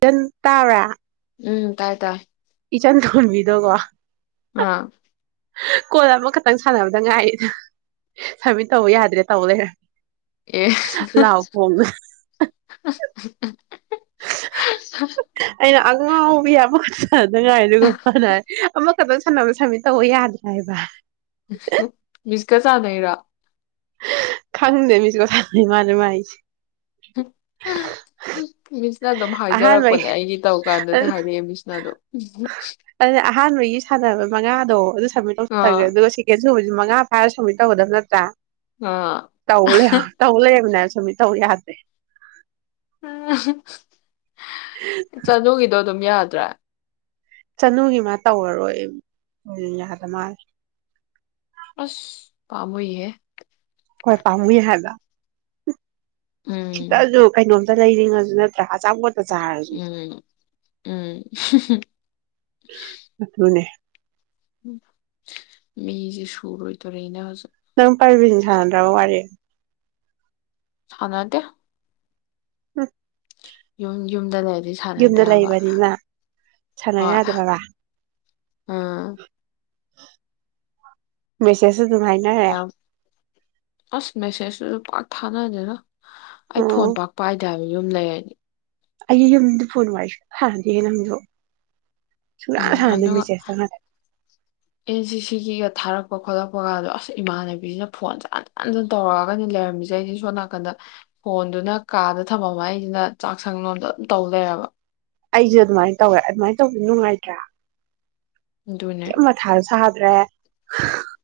ꯌꯦꯟ ꯇꯕ꯭ꯔ ꯎꯝ ꯇꯥꯏ ꯇꯥꯏ ꯏꯆꯟ ꯊꯣꯟꯕꯤꯗꯣꯀꯣ ꯑꯥ ꯀꯣꯜ ꯑꯃꯈꯛꯇꯪ ꯁꯥꯟꯅꯕꯗ ꯉꯥꯏ ꯁꯃꯤꯠ ꯇꯧꯕ ꯌꯥꯗ꯭ꯔꯦ ꯇꯧ ꯂꯩꯔꯦ ꯑꯦ ꯎꯝ ꯂꯥꯎ ꯈꯣꯡꯗꯅ [inaudible] ꯑꯩꯅ ꯑꯉꯥꯎꯕꯤ ꯑꯃꯈ ꯁꯗꯉꯥꯏ ꯑꯗꯨꯒ ꯐꯅ ꯑꯃꯈꯛꯇꯪ ꯁꯥꯟꯅꯕ ꯁꯟꯃꯤꯠ ꯇꯧꯕ ꯌꯥꯗ꯭ꯔꯦ ꯍꯥꯏꯕ ꯃꯤꯁꯀ ꯆꯥꯟꯅꯩꯔꯣ ꯈꯪꯗꯦꯃꯤꯁ ꯀꯁ ꯃꯥꯅꯦ ꯃꯥꯥꯏ ꯃꯤꯁꯅ ꯑꯗꯨꯝ ꯑꯍꯥꯟꯕꯒꯤ ꯍꯥꯏꯖꯔꯛꯄꯅꯦ ꯑꯩꯒꯤ ꯇꯧꯀꯥꯟꯗꯗꯤ ꯍꯥꯏꯔꯛꯑꯦ ꯃꯤꯁꯅꯗꯣ ꯑꯗꯨꯅ ꯑꯍꯥꯟꯕꯒꯤ ꯁꯥꯟꯅꯕ ꯑꯥ ꯁꯕꯁꯤ ꯃꯉꯥ ꯐꯥꯔ ꯁꯨꯕ ꯇꯧꯒꯗꯕ ꯅꯠꯇ꯭ꯔꯥ ꯑꯥ ꯇꯍ ꯇꯍ ꯂꯩꯕꯅꯦ ꯁꯃꯤ ꯇꯧ ꯌꯥꯗꯦ ꯑ ꯆꯠꯒꯗꯣ ꯑꯗꯨꯝ ꯌꯥꯗ꯭ꯔꯥ ꯆꯅꯨꯒꯤ ꯃꯥ ꯇꯧꯔꯔꯣꯏ ꯎꯝ ꯌꯥꯗ ꯃꯥꯜꯂꯤ ꯑꯁ ꯀꯥꯃ ꯏꯦ ꯈꯣꯏ ꯄꯝꯏ ꯍꯥꯏꯕ ꯎꯝ ꯁꯤꯇꯁꯨ ꯀꯩꯅꯣ ꯂꯩꯔꯤꯉꯁꯨ ꯅꯠꯇ꯭ꯔ ꯆꯥ ꯎꯝ ꯎꯝ ꯑꯗꯨꯅꯦ ꯃꯤꯖꯦ ꯁꯨꯔ ꯑꯣꯏꯣꯏ ꯇ ꯔꯦꯅꯁꯨ ꯅꯪ ꯄꯥꯏꯕꯤꯅꯤ ꯁꯥꯟꯗ꯭ꯔꯕ ꯋꯥꯔꯤꯔꯦ ꯊꯅꯗ ꯎꯝ ꯌꯨꯝ ꯌꯨꯝꯗ ꯂꯩꯔꯗꯤ ꯁꯥꯟꯅꯗꯦ ꯌꯨꯝꯗ ꯍꯥꯏꯕ ꯂꯩꯕꯅꯤꯅ ꯁꯥꯟꯅ ꯍꯣꯏ ꯌꯥꯗ꯭ꯔꯕ ꯑꯥ ꯃꯦꯁꯦꯁ ꯑꯗꯨꯝ ꯍꯥꯏꯅꯔꯦ ꯌꯥꯝ ꯑꯁ ꯃꯦꯁꯦꯁ ꯁꯤꯖꯨ ꯄꯥꯛ ꯊꯥꯅꯗꯦꯗ ꯑꯩ ꯐꯣꯟ ꯑꯣ ꯄꯥꯛ ꯄꯥꯏꯗꯦ ꯍꯥꯏꯕ ꯌꯨꯝ ꯂꯩꯔꯅꯤ ꯑꯩ ꯌꯨꯝꯗ ꯐꯣꯟ ꯋꯥꯔꯤ ꯁꯨꯛ ꯁꯥꯅꯗꯤꯌꯦ ꯅꯪꯖꯨ ꯎꯝ ꯑꯗꯨꯒ ꯑꯦꯟ ꯁꯤꯁꯤꯒ ꯊꯥꯔꯛꯄ ꯈꯣꯠꯂꯛꯄ ꯒꯗꯣ ꯑꯁ ꯏꯃꯥꯟꯅꯕꯤꯖꯤꯅ ꯐꯣꯟ ꯖꯦ ꯍꯟꯖꯟ ꯍꯟꯖꯟ ꯇꯧꯔꯛꯑꯒꯅꯤ ꯂꯩꯔꯝꯃꯤꯀꯖꯦ ꯑꯩꯖꯤ ꯁꯣꯟ ꯅꯥꯀꯟꯗ ꯐꯣꯟꯗꯨꯅ ꯀꯥꯗ ꯊꯃꯝꯃ ꯑꯩꯖꯤꯅ ꯆꯥꯛꯁꯪ ꯂꯣꯝꯗ ꯑꯗꯨꯝ ꯇꯧ ꯂꯩꯔꯕ ꯑꯩꯖꯦ ꯑꯗꯨꯃꯥꯏ ꯇꯧꯋꯦ ꯑꯗꯨꯃꯥꯏ ꯇꯧꯕ ꯅꯨꯡꯉꯥꯏꯇ꯭ꯔꯥ ꯑꯗꯨꯅꯦ ꯈꯔ ꯃꯊꯥꯖꯨ ꯁꯥ ꯔꯦ ꯍꯥ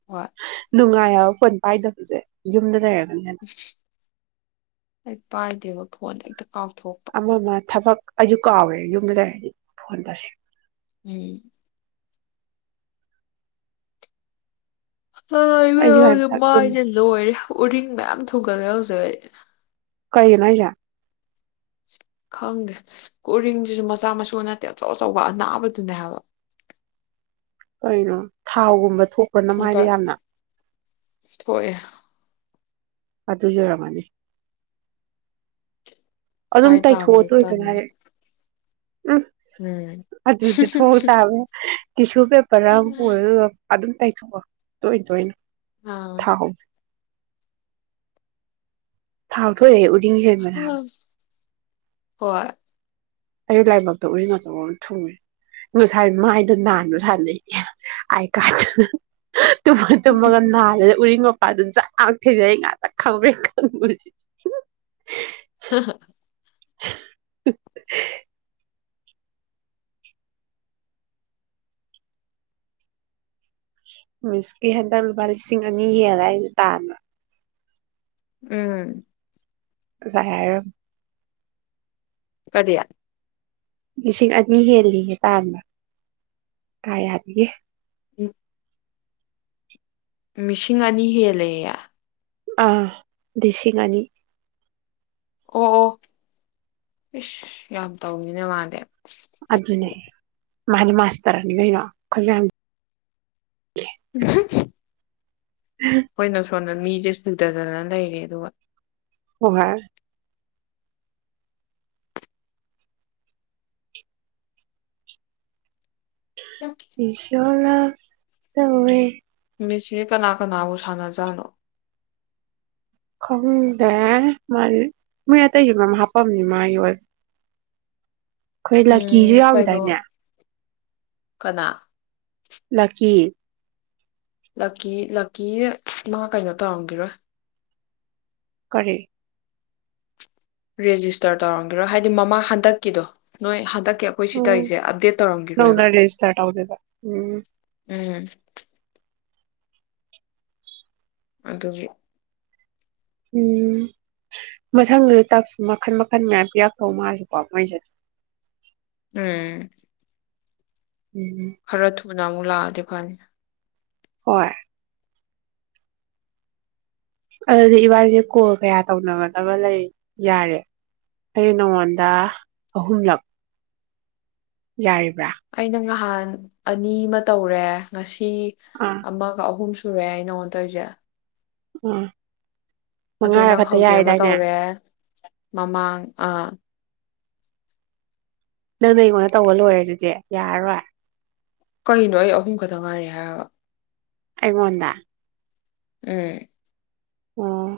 ꯍꯣꯌ ꯅꯨꯡꯉꯥꯏ ꯍꯥꯌꯕ ꯐꯣꯟ ꯄꯥꯏꯗꯕꯖꯦ ꯌꯨꯝꯗ ꯂꯩꯔꯒ ꯑ [inaudible] ꯄꯥꯏꯗꯦꯕ ꯐꯣꯟ ꯍꯦꯛꯇ ꯀꯥꯎꯊꯣꯛꯄ ꯑꯃ ꯑꯃ ꯊꯕꯛ ꯑꯩꯖꯨ ꯀꯥꯎꯋꯦ ꯌꯨꯝꯗꯨ ꯂꯩꯔꯗꯤ ꯐꯣꯟ ꯇꯁ ꯎꯝ ꯍꯣꯏ ꯑꯩꯁꯨ ꯏꯕꯦꯃꯥ ꯍꯟꯗꯛ ꯌꯨꯝ ꯃꯥꯥꯏꯖꯦ ꯂꯣꯏꯔꯦ ꯎꯔꯤꯡ ꯃꯌꯥꯝ ꯊꯨꯡꯒꯠꯂꯦ ꯍꯧꯖꯤꯛ ꯑꯩ ꯀꯩꯒꯤꯅꯣ ꯍꯥꯌꯖꯦ ꯈꯪꯗꯦ ꯀꯣꯔꯤꯡꯖꯤꯖꯨ ꯃꯆꯥ ꯃꯁꯨ ꯅꯠꯇꯦ ꯑꯆꯧ ꯑꯆꯧꯕ ꯑꯅꯥꯕꯗꯨꯅꯦ ꯍꯥꯏꯕ ꯀꯩꯅꯣ ꯊꯥꯎꯒꯨꯝꯕ ꯊꯣꯛꯄꯔ ꯅꯃꯥꯏꯗꯣ ꯌꯥꯝꯅ ꯊꯣꯛꯑ ꯑꯗꯨꯏ ꯑꯣꯏꯔꯝꯃꯅꯤ ꯑꯗꯨꯝ ꯃꯥꯏ ꯇꯩꯊꯣꯛꯑꯣ ꯇꯥꯕꯁꯨ ꯇꯣꯏ ꯇꯣꯏꯅ ꯇꯟꯂꯦ ꯍꯥꯏꯗꯤ ꯎ ꯎꯝ ꯑꯗꯨꯗꯤ ꯊꯣꯛ ꯇꯥꯕꯅꯤ ꯇꯤꯁꯨ ꯄꯦꯄꯔ ꯔ ꯑꯃ ꯄꯨꯔ ꯑ ꯑꯗꯨꯝ ꯇꯥꯏꯊꯣꯛꯑꯣ ꯇꯣꯏ ꯇꯣꯏꯅ ꯑꯥ ꯑꯥꯎ ꯄꯥꯛꯊꯣꯛ ꯑꯣꯏꯌꯦ ꯎ ꯍꯦꯟꯕꯅꯦ ꯍꯥꯏꯕ ꯍꯣꯏ ꯑꯩ ꯂꯥꯏꯕꯛꯇ ꯎꯔꯤꯡ ꯑꯆꯧꯕ ꯑꯃ ꯊꯨꯡꯉꯦ ꯉꯁꯥꯏ ꯃꯥꯏꯗꯣ ꯅꯥꯟꯕ ꯁꯥꯟꯅꯩ ꯅꯤ ꯑꯥꯏ ꯀꯥꯗꯅ ꯇꯨꯝꯃ ꯇꯨꯝꯃꯒ ꯅꯥꯜꯂꯦ ꯎꯔꯤꯡꯗꯣ ꯑꯗꯨꯅꯤ ꯆꯥꯛ ꯊꯤꯔꯤꯉꯩ ꯉꯥꯛꯇ ꯈꯪꯄꯔꯦꯛ ꯈꯪꯕꯖꯤꯗꯤ ꯫ ꯃꯤꯁꯀꯤ ꯍꯟꯗꯛ ꯂꯨꯄꯥ ꯂꯤꯁꯤꯡ ꯑꯅꯤ ꯍꯦꯜꯂ‌ꯦ ꯍꯥꯏꯁꯦ ꯇꯥꯟꯕ꯫ ꯎꯝ꯫ ꯁꯥꯏꯔꯝ꯫ ꯀꯔꯤ꯫ ꯂꯤꯁꯤꯡ ꯑꯅꯤ ꯍꯦꯜꯂꯤꯅꯦ ꯇꯥꯟꯕ ꯀꯔꯌꯥ ꯗꯒꯤ꯫ ꯎꯝ꯫ ꯃꯤꯁꯤꯡ ꯑꯅꯤ ꯍꯦꯜꯂꯦ ꯌ‌ꯦ꯫ ꯑꯥ ꯂꯤꯁꯤꯡ ꯑꯅꯤ꯫ ꯑꯣ- ꯑꯣ ꯏꯁꯁ ꯌꯥꯝ ꯇꯧꯃꯤꯅ ꯃꯥꯗꯤ꯫ ꯑꯗꯨꯅꯦ꯫ ꯃꯥꯅꯦ ꯃꯥꯁꯇꯔꯅꯤ ꯀꯩꯅꯣ ꯈꯣꯏꯌꯟꯒꯤ꯫ ꯎꯝꯍꯨꯝ꯫ ꯍꯣꯏꯅꯁꯨ꯫ ꯁꯣꯝꯗ ꯃꯤꯁꯦ ꯁꯨꯗꯗꯅ ꯂꯩꯔꯦ ꯑꯗꯨꯒ꯫ ꯑꯣ ꯍꯥꯏ꯫ ꯏ ꯁꯤꯌꫭ꯫ ꯂ ꯇꯧꯑꯦ꯫ ꯃꯤꯁꯤ ꯀꯅꯥ ꯀꯅꯥꯕꯨ ꯁꯥꯟꯅꯖꯥꯠꯅꯣ꯫ ꯈꯪꯗꯦ ꯃꯥ ꯃꯣꯏ ꯑꯇꯩꯁꯨ ꯃꯌꯥꯝ ꯍꯥꯞꯄꯝꯅꯤ ꯃꯥ ꯑꯣꯏꯗꯤ꯫ ꯑꯈꯣꯏ ꯂꯛꯀꯤꯁꯨ ꯎꯝ ꯌꯥꯎꯒꯤꯗꯥꯏꯅ‌ꯦ꯫ ꯀꯩꯅꯣ ꯀꯅꯥ꯫ ꯂꯛꯀꯤ꯫ ꯂꯛꯀꯤ ꯂꯛꯀꯤꯁ‌ꯦ ꯃꯥ ꯀꯩꯅꯣ ꯇꯧꯔꯝꯒꯤꯔꯣꯏ꯫ ꯀꯔꯤ꯫ ꯔꯦꯖꯤꯁꯇꯔ ꯇꯧꯔꯝꯒꯤꯔꯣ ꯍꯥꯏꯗꯤ ꯃꯃꯥ ꯍꯟꯗꯛꯀꯤꯗꯣ ꯅꯣꯏ ꯍꯟꯗꯛ꯫ ꯑꯈꯣꯏ ꯎꯝ ꯁꯤꯇꯧꯁꯦ ꯑꯞꯗꯦꯠ ꯅꯧꯅ ꯇꯧꯔꯝꯒꯤꯔꯣꯏꯕ ꯔꯦꯖꯤꯁꯇꯔ ꯇꯧꯗꯣꯏꯕ ꯎꯝ ꯎꯝ꯫ ꯑꯗꯨꯒꯤ꯫ ꯎꯝ ꯃꯊꯪꯗ ꯇꯥꯛꯁ ꯃꯈꯟ ꯃꯈꯟ ꯉꯥꯏꯕ ꯌꯥꯛꯇꯧ ꯃꯥꯜꯂꯤꯀꫭ ꯃꯣꯏꯁꯦ꯫ ꯎꯝ꯫ ꯎꯝ꯫ ꯅꯃꯨꯛ ꯂꯥꯛꯑꯗꯤ ꯐꯅꯤ꯫ ꯍꯣꯏ꯫ ꯑꯗꯨꯗꯤ ꯏꯕꯥꯅꯤꯁꯦ ꯀꯣꯜ ꯀꯌꯥ ꯇꯧꯅꯒꯗꯕ ꯂꯩꯔꯤ ꯌꯥꯔꯤ ꯑꯩ ꯅꯉꯣꯟꯗ ꯑꯍꯨꯝꯂꯛ꯫ ꯌꯔꯤꯕ꯭ꯔꯥ꯫ ꯑꯩꯅ ꯉꯥꯍꯥꯟ ꯑꯅꯤ ꯑꯃ ꯇꯧꯔꯦ ꯉꯁꯤ꯫ ꯏ ꯑꯥ ꯑꯃꯒ ꯑꯍꯨꯝꯁꯨ꯫ ꯁꯨꯔꯦ ꯑꯩ ꯅꯪꯉꯣꯟ ꯇꯧꯔꯤꯖ‌ꯦ꯫ ꯎꯝ꯫ ꯑꯗꯨ ꯅꯪ ꯍꯧꯖꯤꯛ ꯑꯃ ꯇꯧꯔꯦ꯫ ꯃꯃꯥꯡ ꯑꯥ꯫ ꯅꯪꯅ ꯑꯩꯉꯣꯟꯗ ꯇꯧꯕ ꯂꯣꯏꯔꯦ ꯑꯗꯨꯗꯤ ꯌꯥꯔꯔꯣꯏ ꯀꯩꯅꯣ ꯑꯩ ꯑꯍꯨꯝ ꯈꯛꯇ ꯉꯥꯏꯔꯤ ꯍꯥꯏꯔꯒ ꯑꯩꯉꯣꯟꯗ ꯎꯝ ꯑꯣ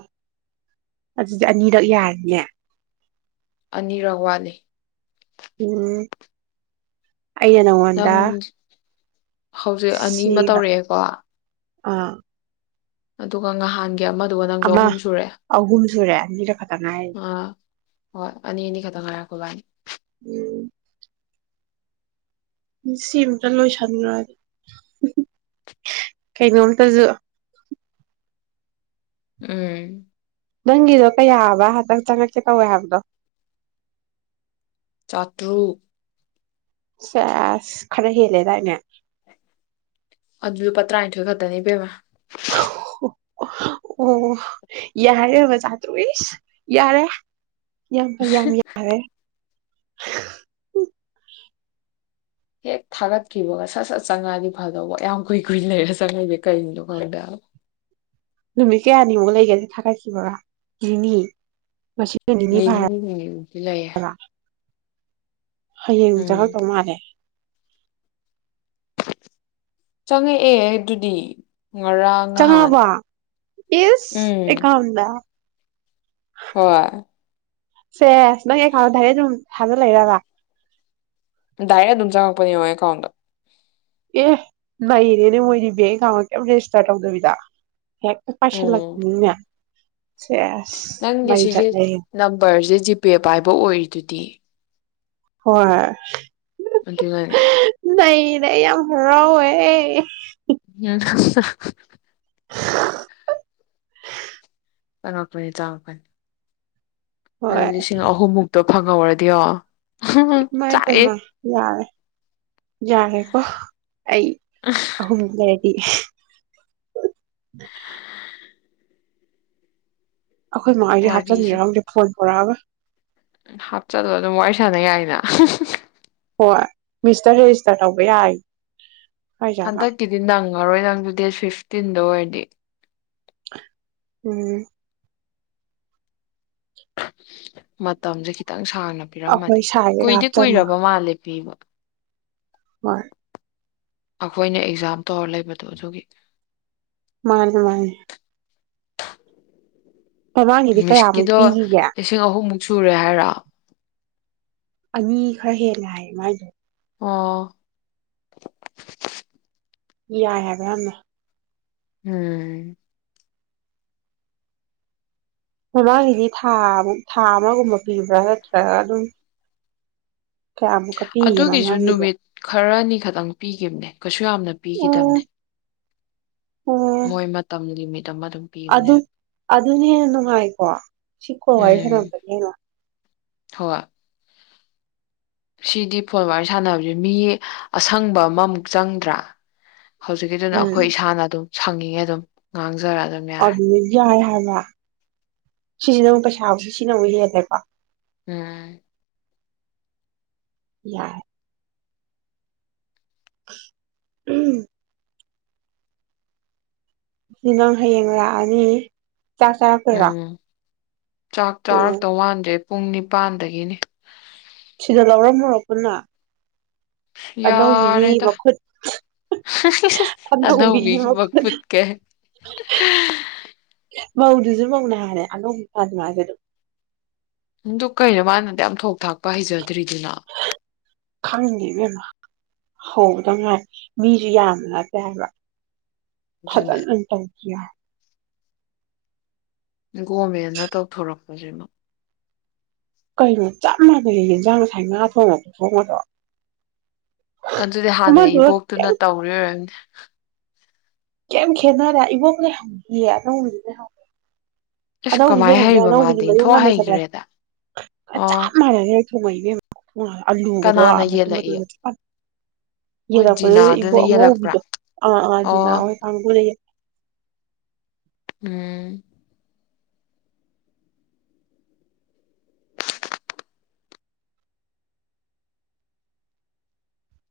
ꯑꯗꯨꯗꯤ ꯑꯅꯤꯔꯛ ꯌꯥꯔꯤꯅꯦ ꯑꯅꯤꯔꯛ ꯋꯥꯠꯂꯤ ꯎꯝ ꯑ ꯅꯪ ꯅꯉꯣꯟꯗ ꯍꯧꯖꯤꯛ ꯑꯅꯤ ꯑꯃ ꯇꯧꯔꯛꯑꯦꯀꯣ ꯑꯥ ꯑꯗꯨꯒ ꯉꯍꯥꯟ ꯑꯃꯗꯨꯒ ꯅꯪꯁꯨ ꯑꯃ ꯑꯍꯨꯝ ꯁꯨꯔꯑꯦ ꯑꯍꯨꯝ ꯁꯨꯔꯦ ꯑꯅꯤꯔꯛ ꯈꯛꯇ ꯉꯥꯏꯔꯤ ꯑꯥ ꯍꯣꯏ ꯑꯅꯤ ꯑꯅꯤ ꯈꯛꯇ ꯉꯣꯏꯔꯦ ꯑꯩꯈꯣꯏꯕꯥꯅꯤ ꯎꯝ ꯁꯤ ꯑꯝꯇ ꯂꯣꯏꯁꯟꯂꯨꯔꯒ ꯀꯩꯅꯣꯝꯇꯁꯨ ꯎꯝ ꯅꯪꯒꯤꯗꯣ ꯀꯌꯥꯕ ꯍꯟꯇꯪ ꯆꯪꯉꯛꯀꯦ ꯇꯧꯋꯦ ꯍꯥꯏꯕꯗꯣ ꯆꯥꯠꯇ꯭ꯔꯨꯛ ꯆꯦꯁ ꯈꯔ ꯍꯦꯜꯂꯦꯗꯥꯏꯅꯦ ꯑꯗꯨꯖꯨ ꯂꯨꯄꯥ ꯇꯔꯥꯅꯤꯊꯣꯏ ꯈꯛꯇꯅꯤ ꯏꯄꯦꯃ ꯑꯣ ꯌꯥꯔꯦ ꯃꯖꯥ ꯇꯁ ꯌꯥꯔꯦ ꯌꯥꯝ ꯐꯩ ꯌꯥꯝ ꯌꯥꯔꯦ ꯎ ꯍꯦꯛ ꯊꯥꯒꯠꯈꯤꯕꯒ ꯁꯠ ꯁꯠ ꯆꯪꯉꯛꯑꯗꯤ ꯐꯗꯧꯕ ꯌꯥꯝ ꯀꯨꯏ ꯀꯨꯏꯅ ꯂꯩꯔ ꯆꯪꯉꯤꯖꯦ ꯀꯔꯤꯒꯤꯅꯣ ꯈꯪꯗꯦꯕ ꯅꯨꯃꯤꯠ ꯀꯌꯥꯅꯤꯃꯨꯛ ꯂꯩꯒꯅꯤ ꯊꯥꯒꯠꯈꯤꯕꯥꯒ ꯅꯤꯅꯤ ꯉꯁꯤ ꯅꯤꯅ ꯍꯨꯝꯅꯤ ꯃꯨꯛꯇꯤ ꯂꯩꯌꯦ ꯍꯌꯦꯡ ꯎꯝ ꯆꯪꯉꯛꯇꯧ ꯃꯥꯜꯂꯦ ꯆꯪꯉꯛ ꯑꯦ ꯑꯗꯨꯗꯤ ꯉꯔꯥꯡ ꯅꯍꯥꯟ ꯆꯪꯉꯛꯒꯕ ꯏꯁ ꯎꯝ ꯑꯦꯀꯥꯎꯟꯗ ꯍꯣꯏ ꯁꯦꯁ ꯅꯪ ꯑꯦꯀꯥꯎꯟꯗ ꯗꯥꯏꯔꯦꯛ ꯗꯨꯝ ꯊꯥꯖꯜ ꯂꯛꯏꯔꯕ ꯗꯥꯏꯔꯦꯛ ꯑꯗꯨꯝ ꯆꯪꯉꯛꯄꯅꯤꯕꯣ ꯑꯦꯀꯥꯎꯟꯗ ꯑꯦ ꯅꯩꯔꯦꯅꯦ ꯃꯣꯏꯗꯤ ꯕꯦꯡ ꯑꯦꯀꯥꯎꯟꯒ ꯀꯩꯝ ꯔꯦꯖꯤꯁꯇꯥꯔ ꯇꯧꯗꯕꯤꯗ ꯍꯦꯛꯇ ꯄꯥꯏꯁꯜꯂꯛꯄꯤꯅꯤꯅꯦ ꯅꯪꯗꯤ ꯁꯤꯒꯤ ꯆꯠꯂꯦꯍꯦ ꯅꯝꯕꯔꯁꯦ ꯖꯤꯄꯦ ꯄꯥꯏꯕ ꯑꯣꯏꯔꯤꯗꯨꯗꯤ ꯍꯣꯏ ꯑꯗꯨꯅꯅꯤ ꯌꯦ ꯑꯩ ꯌꯥꯝ ꯍꯔꯥꯎꯋꯦ [unintelligible] ꯆꯪꯉꯛꯄꯅꯤ ꯆꯪꯉꯛꯄꯅꯤ ꯑꯗꯨ ꯍꯣꯏ ꯂꯤꯁꯤꯡ ꯑꯍꯨꯝꯃꯨꯛꯇ ꯐꯪꯍꯧꯔꯗꯤꯌꯣ ꯏꯃꯥꯏ ꯄꯦꯝꯃ ꯌꯥꯔꯦ ꯌꯥꯔꯦ ꯀꯣ ꯑꯩ ꯑꯍꯨꯝꯗꯨ ꯂꯩꯔꯗꯤ [unintelligible] ꯑꯩꯈꯣꯏ ꯃꯥ ꯍꯣꯏꯁꯦ ꯍꯥꯞꯆꯤꯟꯖꯤꯔ ꯈꯪꯗꯦ ꯐꯣꯟ ꯑꯣꯔꯔꯣꯏ ꯍꯥꯞꯆꯜꯂꯒ ꯑꯗꯨꯝ ꯋꯥꯔꯤ ꯁꯥꯟꯅ ꯌꯥꯏꯅ ꯍꯣꯏ ꯃꯤꯁꯇꯔ ꯔꯦꯖꯤꯁꯇꯔ ꯇꯧꯕ ꯌꯥꯏ ꯍꯥꯏꯖꯥꯠꯂ ꯍꯟꯗꯛꯀꯤꯗꯤ ꯅꯪ ꯐꯉꯔꯣꯏ ꯅꯪꯁꯨ ꯗꯦꯠ ꯐꯤꯐꯇꯤꯟꯗ ꯑꯣꯏꯔꯗꯤ ꯎꯝ ꯃꯇꯝꯁꯦ ꯈꯤꯇꯪ ꯁꯥꯡꯅ ꯄꯤꯔꯝꯃꯗꯤ ꯑꯩꯈꯣꯏ ꯁꯥꯏꯗꯒ ꯀꯨꯏꯗꯤ ꯍꯥꯞꯆꯟꯕ ꯀꯨꯏꯔꯕ ꯃꯥꯜꯂꯦ ꯄꯤꯕ ꯚꯣꯏ ꯑꯩꯈꯣꯏꯅ ꯑꯦꯛꯖꯥꯝ ꯇꯧꯔ ꯂꯩꯕꯗꯣ ꯑꯗꯨꯒꯤ ꯃꯥꯟꯅꯦ ꯃꯥꯟꯅꯦ ꯃꯃꯥꯡꯒꯤꯗꯤ ꯀꯌꯥꯃꯨꯛ ꯃꯤꯁꯀꯤꯗꯣ ꯄꯤꯈꯤꯒꯦ ꯂꯤꯁꯤꯡ ꯑꯍꯨꯝꯃꯨꯛ ꯁꯨꯔꯦ ꯍꯥꯏꯔꯣ ꯑꯅꯤ ꯈꯔ ꯍꯦꯟꯂꯦ ꯍꯥꯏ ꯃꯥꯖꯦ ꯑꯣ ꯌꯥꯏ ꯍꯥꯏꯕ ꯌꯥꯝꯅ ꯎꯝ ꯃꯃꯥꯡꯒꯤꯗꯤ ꯊꯥ ꯊꯥ ꯑꯃꯒꯨꯝꯕ ꯄꯤꯕ꯭ꯔꯥ ꯅꯠꯇ꯭ꯔꯒ ꯑꯗꯨꯝ ꯀꯌꯥꯃꯨꯛꯀ ꯄꯤꯒꯦ ꯑꯗꯨꯒꯤꯁꯨ ꯃꯃꯥꯡꯒꯤꯗꯤ ꯅꯨꯃꯤꯠ ꯈꯔꯅꯤ ꯈꯛꯇꯪ ꯄꯤꯈꯤꯕꯅꯦ ꯀꯩꯁꯨ ꯌꯥꯝꯅ ꯑꯣ ꯄꯤꯈꯤꯗꯕꯅꯦ ꯑꯣ ꯃꯣꯏ ꯃꯇꯝ ꯅꯨꯃꯤꯠ ꯑꯗꯨ ꯑꯗꯨꯅ ꯍꯦꯟꯅ ꯅꯨꯡꯉꯥꯏꯀꯣ ꯁꯤ ꯀꯣꯜ ꯋꯥꯔꯤ ꯎꯝ ꯁꯥꯟꯅꯕꯒꯤ ꯍꯦꯟꯅ ꯍꯣꯏ ꯁꯤꯗꯤ ꯐꯣꯣꯟ ꯋꯥꯔꯤꯔ ꯁꯥꯟꯅꯕꯁꯦ ꯃꯤ ꯑꯁꯪꯕ ꯑꯃꯃꯨꯛ ꯆꯪꯗ꯭ꯔꯥ ꯍꯧꯖꯤꯛꯀꯤꯗꯨꯅ ꯎꯝ ꯑꯩꯈꯣꯏ ꯏꯁꯥꯅ ꯑꯗꯨꯝ ꯁꯪꯉꯤꯉꯦ ꯑꯗꯨꯝ ꯉꯥꯡꯁ ꯑ ꯌꯥꯦ ꯁꯤꯁꯤꯅ ꯑꯃꯨꯛ ꯄꯩꯁꯥꯁꯦ ꯁꯤꯅ ꯑꯃꯨꯛ ꯍꯦꯜꯂꯦꯀꯣ ꯎꯝ ꯌꯥꯏ ꯎꯝ ꯁꯤ ꯅꯪ ꯍꯌꯦꯡ ꯂꯥꯛꯑꯅꯤ ꯆꯁꯥ ꯐꯔ ꯎꯝ ꯆꯥꯛ ꯆꯥꯔꯛꯇ ꯋꯥꯟꯗꯦ ꯄꯨꯡ ꯅꯤꯄꯥꯟꯗꯒꯤꯅꯤ ꯁꯤꯗ ꯂꯧꯔꯝꯃꯣꯔꯣ ꯄꯨꯟꯅ ꯑꯅꯧꯕꯤꯒꯤ ꯌꯥꯔꯦꯗ ꯃꯈꯨꯠ ꯑꯅꯧꯕꯤꯒꯤ ꯃꯈꯨꯠꯀꯦ ꯃꯧꯗꯨꯁꯨ ꯃꯅ ꯍꯥꯏꯔꯦ ꯑꯗꯣ ꯐ ꯃꯥꯁꯦ ꯑꯗꯨꯝ ꯅꯗ ꯀꯩꯅꯣ ꯃꯥꯅꯗꯤ ꯌꯥꯝ ꯊꯣꯛ ꯊꯥꯛꯄ ꯍꯩꯖꯗ꯭ꯔꯤꯗꯨꯅ ꯈꯪꯗꯕꯦꯝꯃ ꯍꯗꯉꯥꯏ ꯃꯤꯁꯨ ꯌꯥꯝꯅ ꯂꯄꯦ ꯍꯥꯏꯕ ꯑꯗꯨꯅꯦ ꯐꯖꯇꯪ ꯀ ꯒꯣꯔꯃꯦꯟꯅ ꯇꯧꯊꯣꯔꯛꯄꯁꯤꯅ ꯀꯩꯅꯣ ꯆꯞ ꯃꯥꯟꯅꯩ ꯌꯦꯟꯁꯥꯡ ꯉꯁꯥꯏ ꯉꯥ ꯊꯣꯡꯉꯄ ꯊꯣꯡꯕꯗꯣ ꯑꯗꯨꯗꯤ ꯍꯥꯟꯅ ꯏꯕꯣꯛꯇꯨꯅ ꯇꯧꯔꯝꯅꯦ [inaudible] ꯀꯦꯝ ꯈꯦꯅꯔꯦ ꯏꯕꯣꯅꯦ ꯍꯪꯕꯤꯌꯦ ꯅꯪ ꯍꯪ ꯑꯁ ꯑꯅꯧꯕꯗꯤ ꯀꯃꯥꯏꯅ ꯂꯩꯍꯧꯗꯦ ꯍꯩꯕ ꯑꯅꯧꯕꯤꯅꯤ ꯃꯥꯗꯤ ꯃꯌ ꯏꯟꯊꯣꯛ ꯉꯥꯟꯟꯅ ꯆꯠꯂꯦ ꯍꯩꯈ꯭ꯔꯦꯗ ꯑꯣ ꯆꯞ ꯃꯥꯟꯅꯔꯦ [inaudible] ꯎ ꯑꯥꯂꯨꯕꯗꯣ ꯃ ꯀꯅꯥꯅ ꯃꯇꯨꯡ ꯌꯦꯜꯂꯛꯏ ꯃꯣꯏ ꯌꯦꯂꯛꯄꯗꯨꯗ ꯖꯤꯅꯥꯗꯨꯅ ꯏꯕꯣꯛ ꯌꯦꯜꯂꯛꯄ꯭ꯔꯥ ꯑꯉꯧꯕꯤꯗꯣ ꯑꯥ ꯑꯥ ꯑꯣ ꯖꯤꯅꯥ ꯍꯣꯏ ꯀꯥꯡꯕꯨꯗ ꯎꯝ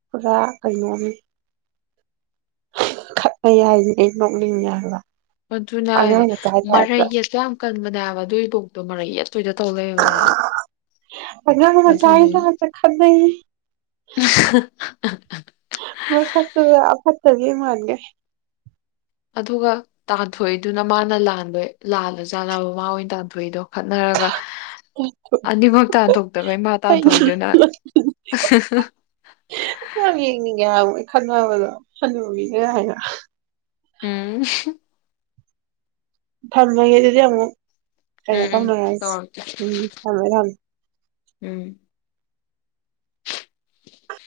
ꯄꯨꯔꯥ ꯀꯩꯅꯣꯅꯤ ꯈꯠꯅ ꯍꯥꯏꯏ ꯑꯩ ꯅꯣꯛꯅꯤꯡꯉꯦ ꯍꯥꯏꯕ ꯑꯗꯨꯅ ꯑꯉꯥꯡ ꯃꯆꯥꯒꯤ ꯃꯔꯩ ꯇꯥꯏꯞꯇ ꯌꯦꯠꯠꯇ ꯌꯥꯝ ꯀꯟꯕꯅꯦꯕ ꯑꯗꯨꯏ ꯄꯣꯛꯇꯣ ꯃꯔꯩ ꯌꯦꯠꯣ ꯑꯗꯨꯅꯦ [unintelligible] ꯃꯁꯛꯇꯨꯒ ꯐꯗꯤ ꯃꯥꯟꯒꯩ ꯑꯗꯨꯒ ꯇꯥꯟꯊꯣꯛꯏꯗꯨꯅ ꯃꯥꯅ ꯂꯥꯟꯕꯩ ꯂꯥꯜꯂ ꯖꯥꯠꯂꯕ ꯃꯥ ꯑꯣꯏꯅ ꯇꯥꯟꯊꯣꯛꯏꯗꯣ ꯈꯠꯅꯔꯒ ꯑꯅꯤꯃꯛ ꯇꯥꯟꯊꯣꯛꯇꯕ ꯏꯃꯥ ꯑꯩ ꯇꯥꯟꯊꯣꯛꯏꯗꯨꯅ ꯃꯣꯏ ꯈꯟꯅꯕꯗꯣ ꯈꯂꯨꯔꯒ ꯏꯀꯥꯏ ꯍꯥꯏꯕ ꯎꯝ ꯊꯝꯃꯒ ꯑꯗꯨꯗꯤꯉꯣ ꯀꯩꯅꯣ ꯎꯝ ꯎꯝ ꯇꯧꯅꯥꯏ ꯇꯧꯔꯛꯀꯦ ꯎꯝ ꯊꯃꯃꯦ ꯊꯃꯦ ꯎꯝ